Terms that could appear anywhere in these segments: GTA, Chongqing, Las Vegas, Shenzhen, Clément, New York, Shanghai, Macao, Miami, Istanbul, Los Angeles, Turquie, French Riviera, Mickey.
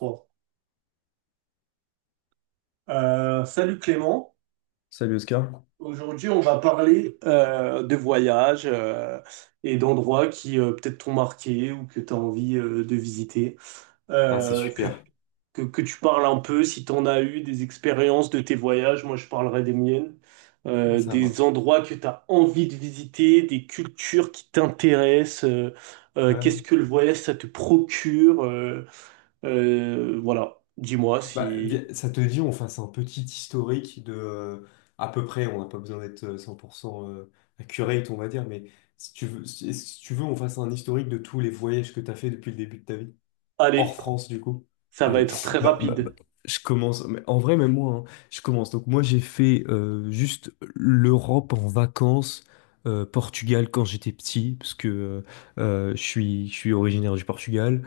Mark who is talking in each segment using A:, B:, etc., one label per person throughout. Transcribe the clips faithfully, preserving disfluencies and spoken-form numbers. A: Bon. Euh, salut Clément.
B: Salut Oscar.
A: Aujourd'hui, on va parler euh, de voyages euh, et d'endroits qui euh, peut-être t'ont marqué ou que tu as envie euh, de visiter.
B: Ah, c'est
A: Euh, que,
B: super,
A: que, que tu parles un peu si tu en as eu des expériences de tes voyages. Moi, je parlerai des miennes. Euh,
B: ça
A: des
B: marche.
A: endroits que tu as envie de visiter, des cultures qui t'intéressent. euh, euh, qu'est-ce
B: Ouais.
A: que le voyage, ça te procure. euh, euh, voilà. Dis-moi
B: Bah,
A: si...
B: vi- ça te dit, on fasse un petit historique de euh, à peu près, on n'a pas besoin d'être euh, cent pour cent euh, accurate, on va dire, mais si tu veux, si, si tu veux, on fasse un historique de tous les voyages que tu as fait depuis le début de ta vie. Hors
A: Allez.
B: France, du coup.
A: Ça va
B: Allez,
A: être très
B: bah, bah, bah,
A: rapide.
B: je commence. Mais en vrai, même moi, hein, je commence. Donc, moi, j'ai fait euh, juste l'Europe en vacances, euh, Portugal quand j'étais petit, parce que euh, euh, je suis, je suis originaire du Portugal.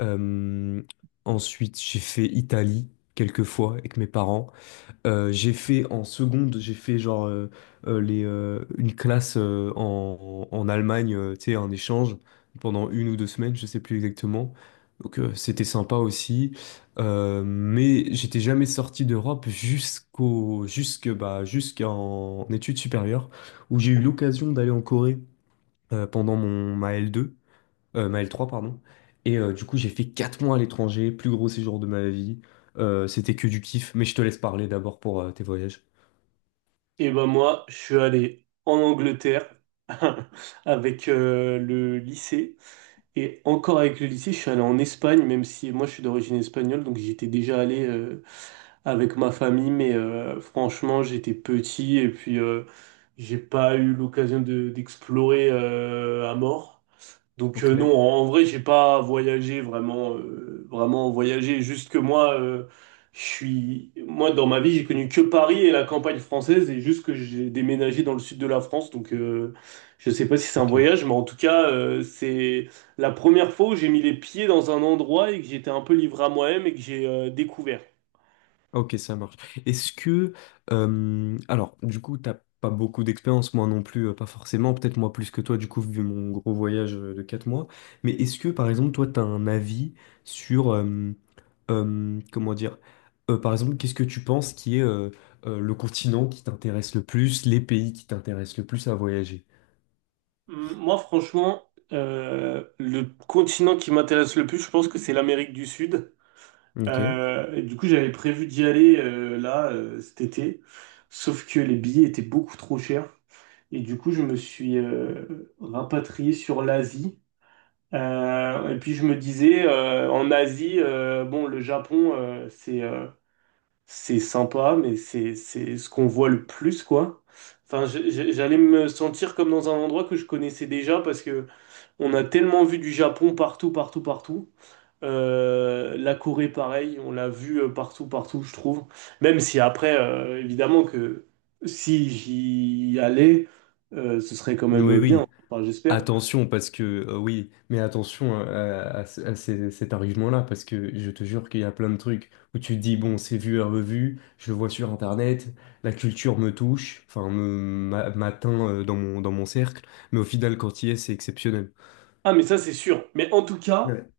B: Euh, Ensuite, j'ai fait Italie quelques fois avec mes parents. Euh, j'ai fait en seconde, j'ai fait genre euh, euh, les, euh, une classe euh, en, en Allemagne, euh, tu sais, un échange pendant une ou deux semaines, je sais plus exactement. Donc euh, c'était sympa aussi. Euh, mais j'étais jamais sorti d'Europe jusqu'au, jusque, bah, jusqu'en études supérieures, où j'ai eu l'occasion d'aller en Corée euh, pendant mon, ma L deux. Euh, ma l trois pardon. Et euh, du coup, j'ai fait quatre mois à l'étranger, plus gros séjour de ma vie. Euh, c'était que du kiff, mais je te laisse parler d'abord pour euh, tes voyages.
A: Et ben moi, je suis allé en Angleterre avec euh, le lycée. Et encore avec le lycée, je suis allé en Espagne, même si moi je suis d'origine espagnole, donc j'étais déjà allé euh, avec ma famille, mais euh, franchement, j'étais petit et puis euh, j'ai pas eu l'occasion de- d'explorer euh, à mort. Donc euh,
B: Ok,
A: non, en en vrai, j'ai pas voyagé vraiment, euh, vraiment voyagé. Juste que moi, euh, je suis, moi dans ma vie, j'ai connu que Paris et la campagne française, et juste que j'ai déménagé dans le sud de la France. Donc euh, je sais pas si c'est un
B: ok.
A: voyage, mais en tout cas, euh, c'est la première fois où j'ai mis les pieds dans un endroit et que j'étais un peu livré à moi-même et que j'ai euh, découvert.
B: Ok, ça marche. Est-ce que... euh, alors, du coup, t'as pas beaucoup d'expérience, moi non plus, euh, pas forcément, peut-être moi plus que toi, du coup, vu mon gros voyage euh, de quatre mois. Mais est-ce que, par exemple, toi, t'as un avis sur... euh, euh, comment dire? Euh, par exemple, qu'est-ce que tu penses qui est euh, euh, le continent qui t'intéresse le plus, les pays qui t'intéressent le plus à voyager?
A: Hum, Moi, franchement, euh, le continent qui m'intéresse le plus, je pense que c'est l'Amérique du Sud.
B: Ok.
A: Euh, et du coup, j'avais prévu d'y aller euh, là euh, cet été, sauf que les billets étaient beaucoup trop chers. Et du coup, je me suis euh, rapatrié sur l'Asie. Euh, et puis, je me disais, euh, en Asie, euh, bon, le Japon, euh, c'est euh, c'est sympa, mais c'est c'est ce qu'on voit le plus, quoi. Enfin, je- je- j'allais me sentir comme dans un endroit que je connaissais déjà parce que on a tellement vu du Japon partout, partout, partout. Euh, la Corée, pareil, on l'a vu euh, partout, partout, je trouve. Même si après, euh, évidemment que si j'y allais, euh, ce serait quand
B: Oui,
A: même bien.
B: oui.
A: Enfin, j'espère.
B: Attention, parce que euh, oui, mais attention à, à à ce- à ces- cet argument-là, parce que je te jure qu'il y a plein de trucs où tu te dis, bon, c'est vu et revu, je le vois sur Internet, la culture me touche, enfin, me m'a- m'atteint euh, dans mon, dans mon cercle, mais au final, quand il y est, c'est exceptionnel.
A: Ah, mais ça, c'est sûr. Mais en tout cas,
B: Ouais,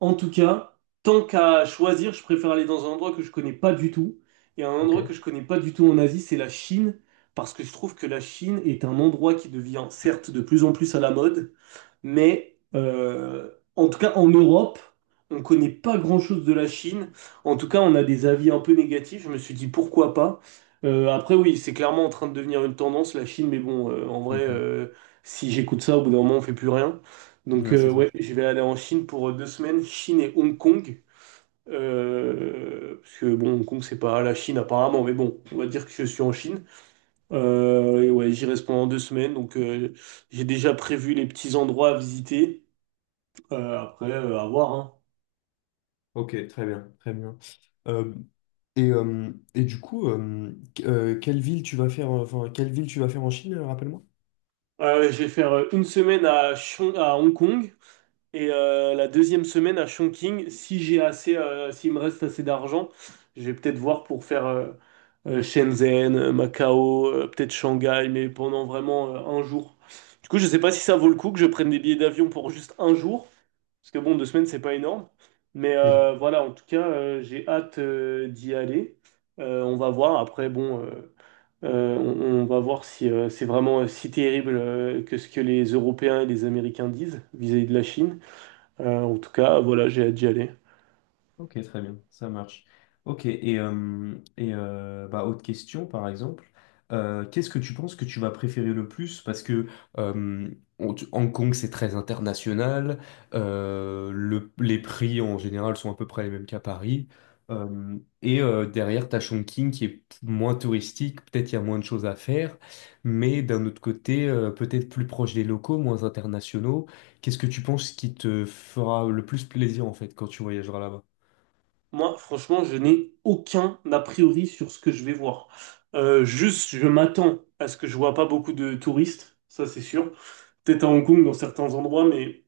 A: en tout cas, tant qu'à choisir, je préfère aller dans un endroit que je connais pas du tout. Et un
B: ok.
A: endroit que je connais pas du tout en Asie, c'est la Chine. Parce que je trouve que la Chine est un endroit qui devient certes de plus en plus à la mode, mais euh, en tout cas, en Europe, on connaît pas grand-chose de la Chine. En tout cas, on a des avis un peu négatifs. Je me suis dit pourquoi pas. Euh, après, oui, c'est clairement en train de devenir une tendance, la Chine. Mais bon, euh, en vrai,
B: Mhm.
A: euh, si j'écoute ça, au bout d'un moment, on fait plus rien. Donc,
B: Ouais,
A: euh,
B: c'est vrai.
A: ouais, je vais aller en Chine pour euh, deux semaines, Chine et Hong Kong. Euh, parce que bon, Hong Kong, c'est pas la Chine apparemment, mais bon, on va dire que je suis en Chine. Euh, et ouais, j'y reste pendant deux semaines, donc euh, j'ai déjà prévu les petits endroits à visiter. Euh, après, euh, à voir, hein.
B: Ok, très bien, très bien. Euh, et, euh, et du coup, euh, qu- euh, quelle ville tu vas faire, euh, enfin, quelle ville tu vas faire en Chine, euh, rappelle-moi?
A: Euh, je vais faire euh, une semaine à, Shon- à Hong Kong et euh, la deuxième semaine à Chongqing. Si j'ai assez, euh, s'il me reste assez d'argent, je vais peut-être voir pour faire euh, euh, Shenzhen, euh, Macao, euh, peut-être Shanghai, mais pendant vraiment euh, un jour. Du coup, je sais pas si ça vaut le coup que je prenne des billets d'avion pour juste un jour, parce que bon, deux semaines, c'est pas énorme. Mais euh, voilà, en tout cas, euh, j'ai hâte euh, d'y aller. Euh, on va voir. Après, bon. euh, Euh, on, on va voir si euh, c'est vraiment euh, si terrible euh, que ce que les Européens et les Américains disent vis-à-vis de la Chine. Euh, en tout cas, voilà, j'ai hâte d'y aller.
B: Ok, très bien, ça marche. Ok, et, euh, et euh, bah, autre question, par exemple, Euh, qu'est-ce que tu penses que tu vas préférer le plus? Parce que euh, on- tu- Hong Kong, c'est très international, euh, le- les prix en général sont à peu près les mêmes qu'à Paris. Euh, et euh, Derrière, t'as Chongqing qui est moins touristique, peut-être il y a moins de choses à faire, mais d'un autre côté, euh, peut-être plus proche des locaux, moins internationaux. Qu'est-ce que tu penses qui te fera le plus plaisir en fait quand tu voyageras là-bas?
A: Moi, franchement, je n'ai aucun a priori sur ce que je vais voir. Euh, juste, je m'attends à ce que je vois pas beaucoup de touristes, ça c'est sûr. Peut-être à Hong Kong dans certains endroits, mais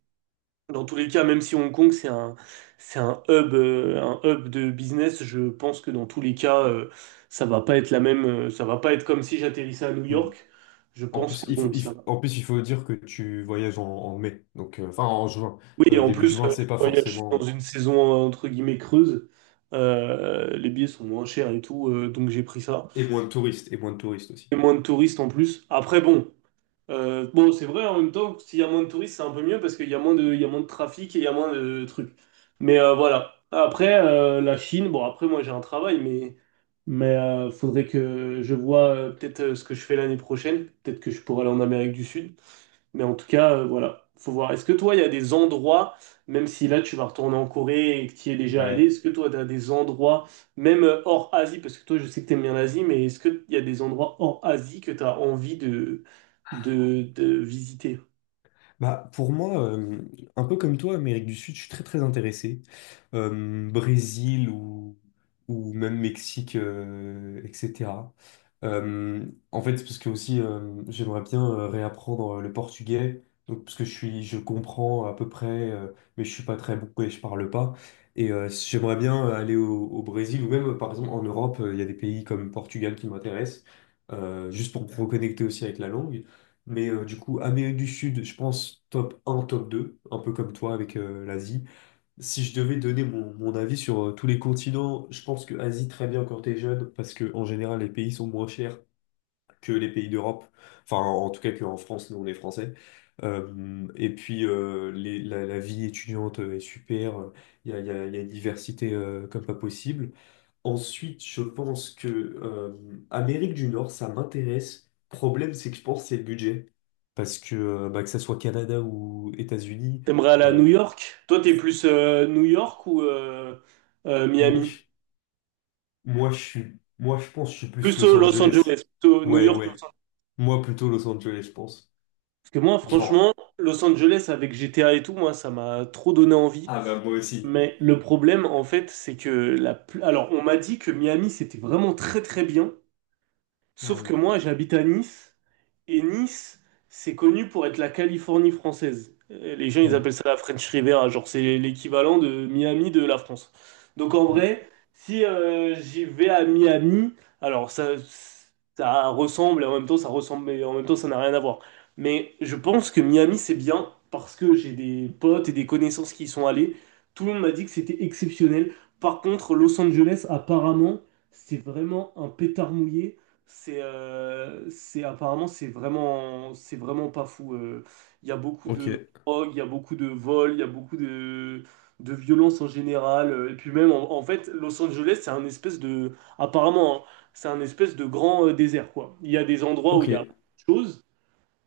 A: dans tous les cas, même si Hong Kong, c'est un, c'est un hub, euh, un hub de business, je pense que dans tous les cas, euh, ça va pas être la même, euh, ça va pas être comme si j'atterrissais à New
B: Hmm.
A: York. Je
B: En
A: pense
B: plus,
A: que
B: il faut,
A: bon,
B: il
A: ça
B: faut-
A: va.
B: en plus, il faut dire que tu voyages en, en mai, donc euh, enfin en juin.
A: Oui, et
B: Euh,
A: en
B: début
A: plus,
B: juin,
A: euh, je
B: c'est pas
A: voyage dans
B: forcément.
A: une saison euh, entre guillemets creuse. Euh, les billets sont moins chers et tout, euh, donc j'ai pris ça.
B: Et moins de touristes, et moins de touristes aussi.
A: Et moins de touristes en plus. Après, bon. Euh, bon, c'est vrai, en même temps, s'il y a moins de touristes, c'est un peu mieux parce qu'il y a moins de, il y a moins de trafic et il y a moins de trucs. Mais euh, voilà. Après, euh, la Chine, bon, après, moi, j'ai un travail, mais, mais euh, faudrait que je vois euh, peut-être euh, ce que je fais l'année prochaine. Peut-être que je pourrais aller en Amérique du Sud. Mais en tout cas, euh, voilà, faut voir. Est-ce que toi, il y a des endroits, même si là tu vas retourner en Corée et que tu y es déjà allé,
B: Ouais.
A: est-ce que toi, tu as des endroits, même euh, hors Asie, parce que toi, je sais que tu aimes bien l'Asie, mais est-ce qu'il y a des endroits hors Asie que tu as envie de, de, de visiter?
B: Bah, pour moi, euh, un peu comme toi, Amérique du Sud, je suis très très intéressé. Euh, Brésil ou, ou même Mexique, euh, et cætera. Euh, En fait, parce que aussi, euh, j'aimerais bien euh, réapprendre le portugais. Donc, parce que je suis, je comprends à peu près, euh, mais je suis pas très bon et je parle pas. Et euh, j'aimerais bien aller au, au Brésil ou même, par exemple, en Europe, euh, il y a des pays comme Portugal qui m'intéressent, euh, juste pour me reconnecter aussi avec la langue. Mais euh, du coup, Amérique du Sud, je pense top un top deux un peu comme toi avec euh, l'Asie. Si je devais donner mon, mon avis sur euh, tous les continents, je pense que Asie très bien quand t'es jeune, parce que en général les pays sont moins chers que les pays d'Europe. Enfin, en tout cas qu'en France, nous on est français. Euh, et puis euh, les- la, la vie étudiante euh, est super, il y a, y a- y a une diversité euh, comme pas possible. Ensuite, je pense que euh, Amérique du Nord, ça m'intéresse. Problème, c'est que je pense que c'est le budget. Parce que, euh, bah, que ça soit Canada ou États-Unis,
A: T'aimerais aller à
B: euh,
A: New York? Toi, t'es plus euh, New York ou euh, euh,
B: moi,
A: Miami?
B: je, moi, je suis, moi, je pense que je suis plus
A: Plus
B: Los
A: euh, Los
B: Angeles.
A: Angeles, plutôt New
B: Ouais,
A: York, Los
B: ouais.
A: Angeles.
B: Moi, plutôt Los Angeles, je pense.
A: Parce que moi,
B: Genre,
A: franchement, Los Angeles avec G T A et tout, moi, ça m'a trop donné envie.
B: ah bah moi aussi.
A: Mais le problème, en fait, c'est que la... pl- alors, on m'a dit que Miami, c'était vraiment très très bien,
B: Ah
A: sauf que
B: oui.
A: moi, j'habite à Nice, et Nice, c'est connu pour être la Californie française. Euh, Les gens, ils
B: Ouais,
A: appellent ça la French Riviera, genre c'est l'équivalent de Miami de la France. Donc en
B: ouais.
A: vrai, si euh, j'y vais à Miami, alors ça, ça ressemble, et en même temps ça ressemble, mais en même temps ça n'a rien à voir. Mais je pense que Miami, c'est bien parce que j'ai des potes et des connaissances qui y sont allés. Tout le monde m'a dit que c'était exceptionnel. Par contre, Los Angeles, apparemment, c'est vraiment un pétard mouillé. C'est euh, c'est apparemment c'est vraiment c'est vraiment pas fou. euh. Il y a beaucoup
B: Ok,
A: de drogue, il y a beaucoup de vols, il y a beaucoup de de violence en général. euh, Et puis même en, en fait Los Angeles c'est un espèce de apparemment hein, c'est un espèce de grand euh, désert quoi. Il y a des endroits où
B: ok,
A: il y a beaucoup de choses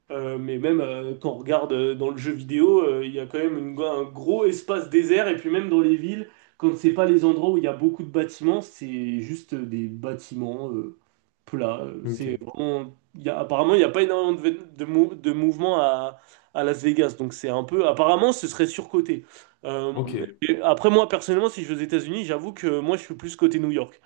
A: euh, mais même euh, quand on regarde euh, dans le jeu vidéo, euh, il y a quand même une- un gros espace désert. Et puis même dans les villes, quand c'est pas les endroits où il y a beaucoup de bâtiments, c'est juste des bâtiments euh, plats. Euh, C'est
B: ok,
A: vraiment, il y a, apparemment, il n'y a pas énormément de, de, mou- de mouvement à, à Las Vegas. Donc c'est un peu... Apparemment, ce serait surcoté. Euh,
B: ok.
A: et après, moi, personnellement, si je vais aux États-Unis, j'avoue que moi, je suis plus côté New York.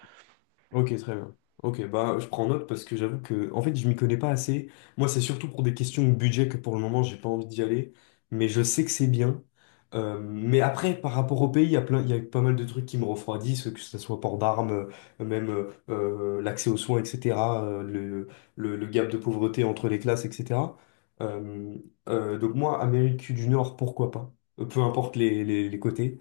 B: Ok, très bien. Ok, bah je prends note parce que j'avoue que en fait je m'y connais pas assez. Moi, c'est surtout pour des questions de budget que pour le moment j'ai pas envie d'y aller, mais je sais que c'est bien. Euh, mais après, par rapport au pays, il y a plein, il y a pas mal de trucs qui me refroidissent, que ce soit port d'armes, euh, même euh, euh, l'accès aux soins, et cætera, euh, le, le, le gap de pauvreté entre les classes, et cætera. Euh, euh, donc moi, Amérique du Nord, pourquoi pas? Euh, Peu importe les, les les côtés.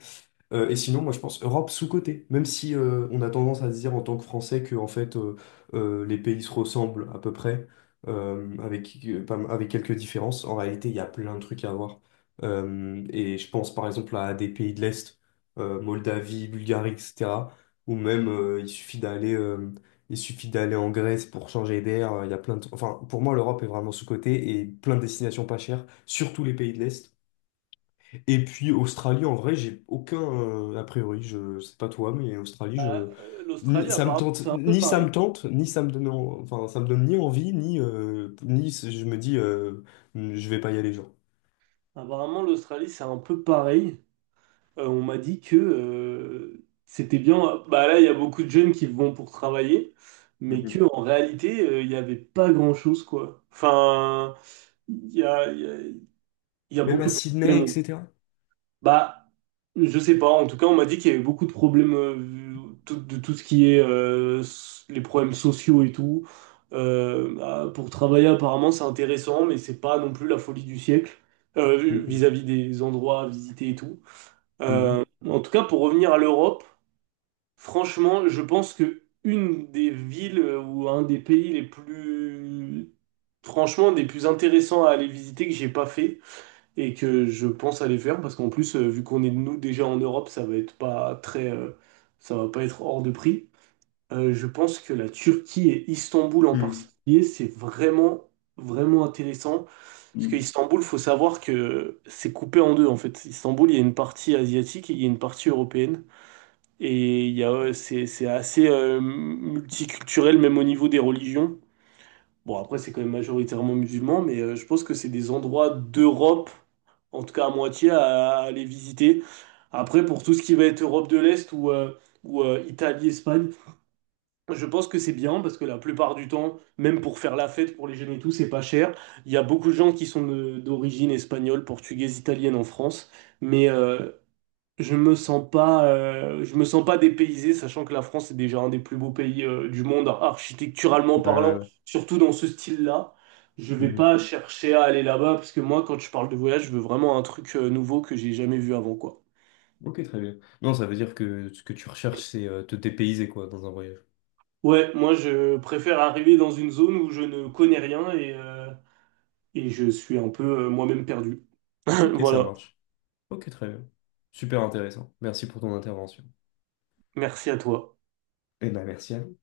B: Euh, et sinon, moi, je pense Europe sous-cotée. Même si euh, on a tendance à se dire en tant que Français que en fait euh, euh, les pays se ressemblent à peu près, euh, avec, euh, pas- avec quelques différences, en réalité, il y a plein de trucs à voir. Euh, et je pense par exemple à des pays de l'Est, euh, Moldavie, Bulgarie, et cætera. Ou même euh, il suffit d'aller euh, il suffit d'aller en Grèce pour changer d'air. euh, Il y a plein de... Enfin, pour moi, l'Europe est vraiment sous-cotée et plein de destinations pas chères, surtout les pays de l'Est. Et puis Australie, en vrai, j'ai aucun euh, a priori. Je sais pas toi, mais Australie,
A: Euh,
B: je ni-
A: L'Australie,
B: ça me
A: apparemment,
B: tente,
A: c'est un peu
B: ni ça me
A: pareil.
B: tente, ni ça me donne, en- enfin ça me donne ni envie, ni euh, ni c- je me dis euh, je vais pas y aller, genre.
A: Apparemment, l'Australie, c'est un peu pareil. Euh, on m'a dit que euh, c'était bien. Bah là, il y a beaucoup de jeunes qui vont pour travailler, mais que
B: Mhm.
A: en réalité, euh, il n'y avait pas grand-chose, quoi. Enfin, il y a, il y a- il y a
B: Même à
A: beaucoup de
B: Sydney,
A: problèmes.
B: et cætera.
A: Bah, je sais pas. En tout cas, on m'a dit qu'il y avait beaucoup de problèmes euh, tout- de tout ce qui est euh, s- les problèmes sociaux et tout. Euh, bah, pour travailler, apparemment, c'est intéressant, mais c'est pas non plus la folie du siècle euh,
B: Ok.
A: vis-à-vis des endroits à visiter et tout. Euh,
B: Mhm.
A: en tout cas, pour revenir à l'Europe, franchement, je pense que une des villes euh, ou un des pays les plus, franchement, des plus intéressants à aller visiter que j'ai pas fait et que je pense aller faire parce qu'en plus, euh, vu qu'on est nous déjà en Europe, ça va être pas très, euh, ça va pas être hors de prix. Euh, je pense que la Turquie et Istanbul en
B: Mhm.
A: particulier, c'est vraiment, vraiment intéressant. Parce que
B: Mhm.
A: Istanbul, faut savoir que c'est coupé en deux, en fait. Istanbul, il y a une partie asiatique et il y a une partie européenne. Et il y a, euh, c'est, c'est assez euh, multiculturel, même au niveau des religions. Bon, après, c'est quand même majoritairement musulman, mais euh, je pense que c'est des endroits d'Europe, en tout cas à moitié, à, à aller visiter. Après, pour tout ce qui va être Europe de l'Est ou, euh, ou euh, Italie, Espagne, je pense que c'est bien parce que la plupart du temps, même pour faire la fête pour les jeunes et tout, c'est pas cher. Il y a beaucoup de gens qui sont de- d'origine espagnole, portugaise, italienne en France, mais euh, je me sens pas, euh, je me sens pas dépaysé, sachant que la France est déjà un des plus beaux pays euh, du monde architecturalement
B: Ouais, ouais,
A: parlant,
B: ouais.
A: surtout dans ce style-là. Je vais
B: Mhm.
A: pas chercher à aller là-bas parce que moi, quand je parle de voyage, je veux vraiment un truc euh, nouveau que j'ai jamais vu avant, quoi.
B: Ok, très bien. Non, ça veut dire que ce que tu recherches, c'est euh, te dépayser, quoi, dans un voyage.
A: Ouais, moi je préfère arriver dans une zone où je ne connais rien et euh, et je suis un peu euh, moi-même perdu.
B: Ok, ça
A: Voilà,
B: marche. Ok, très bien. Super intéressant. Merci pour ton intervention.
A: merci à toi.
B: Eh ben, merci à toi.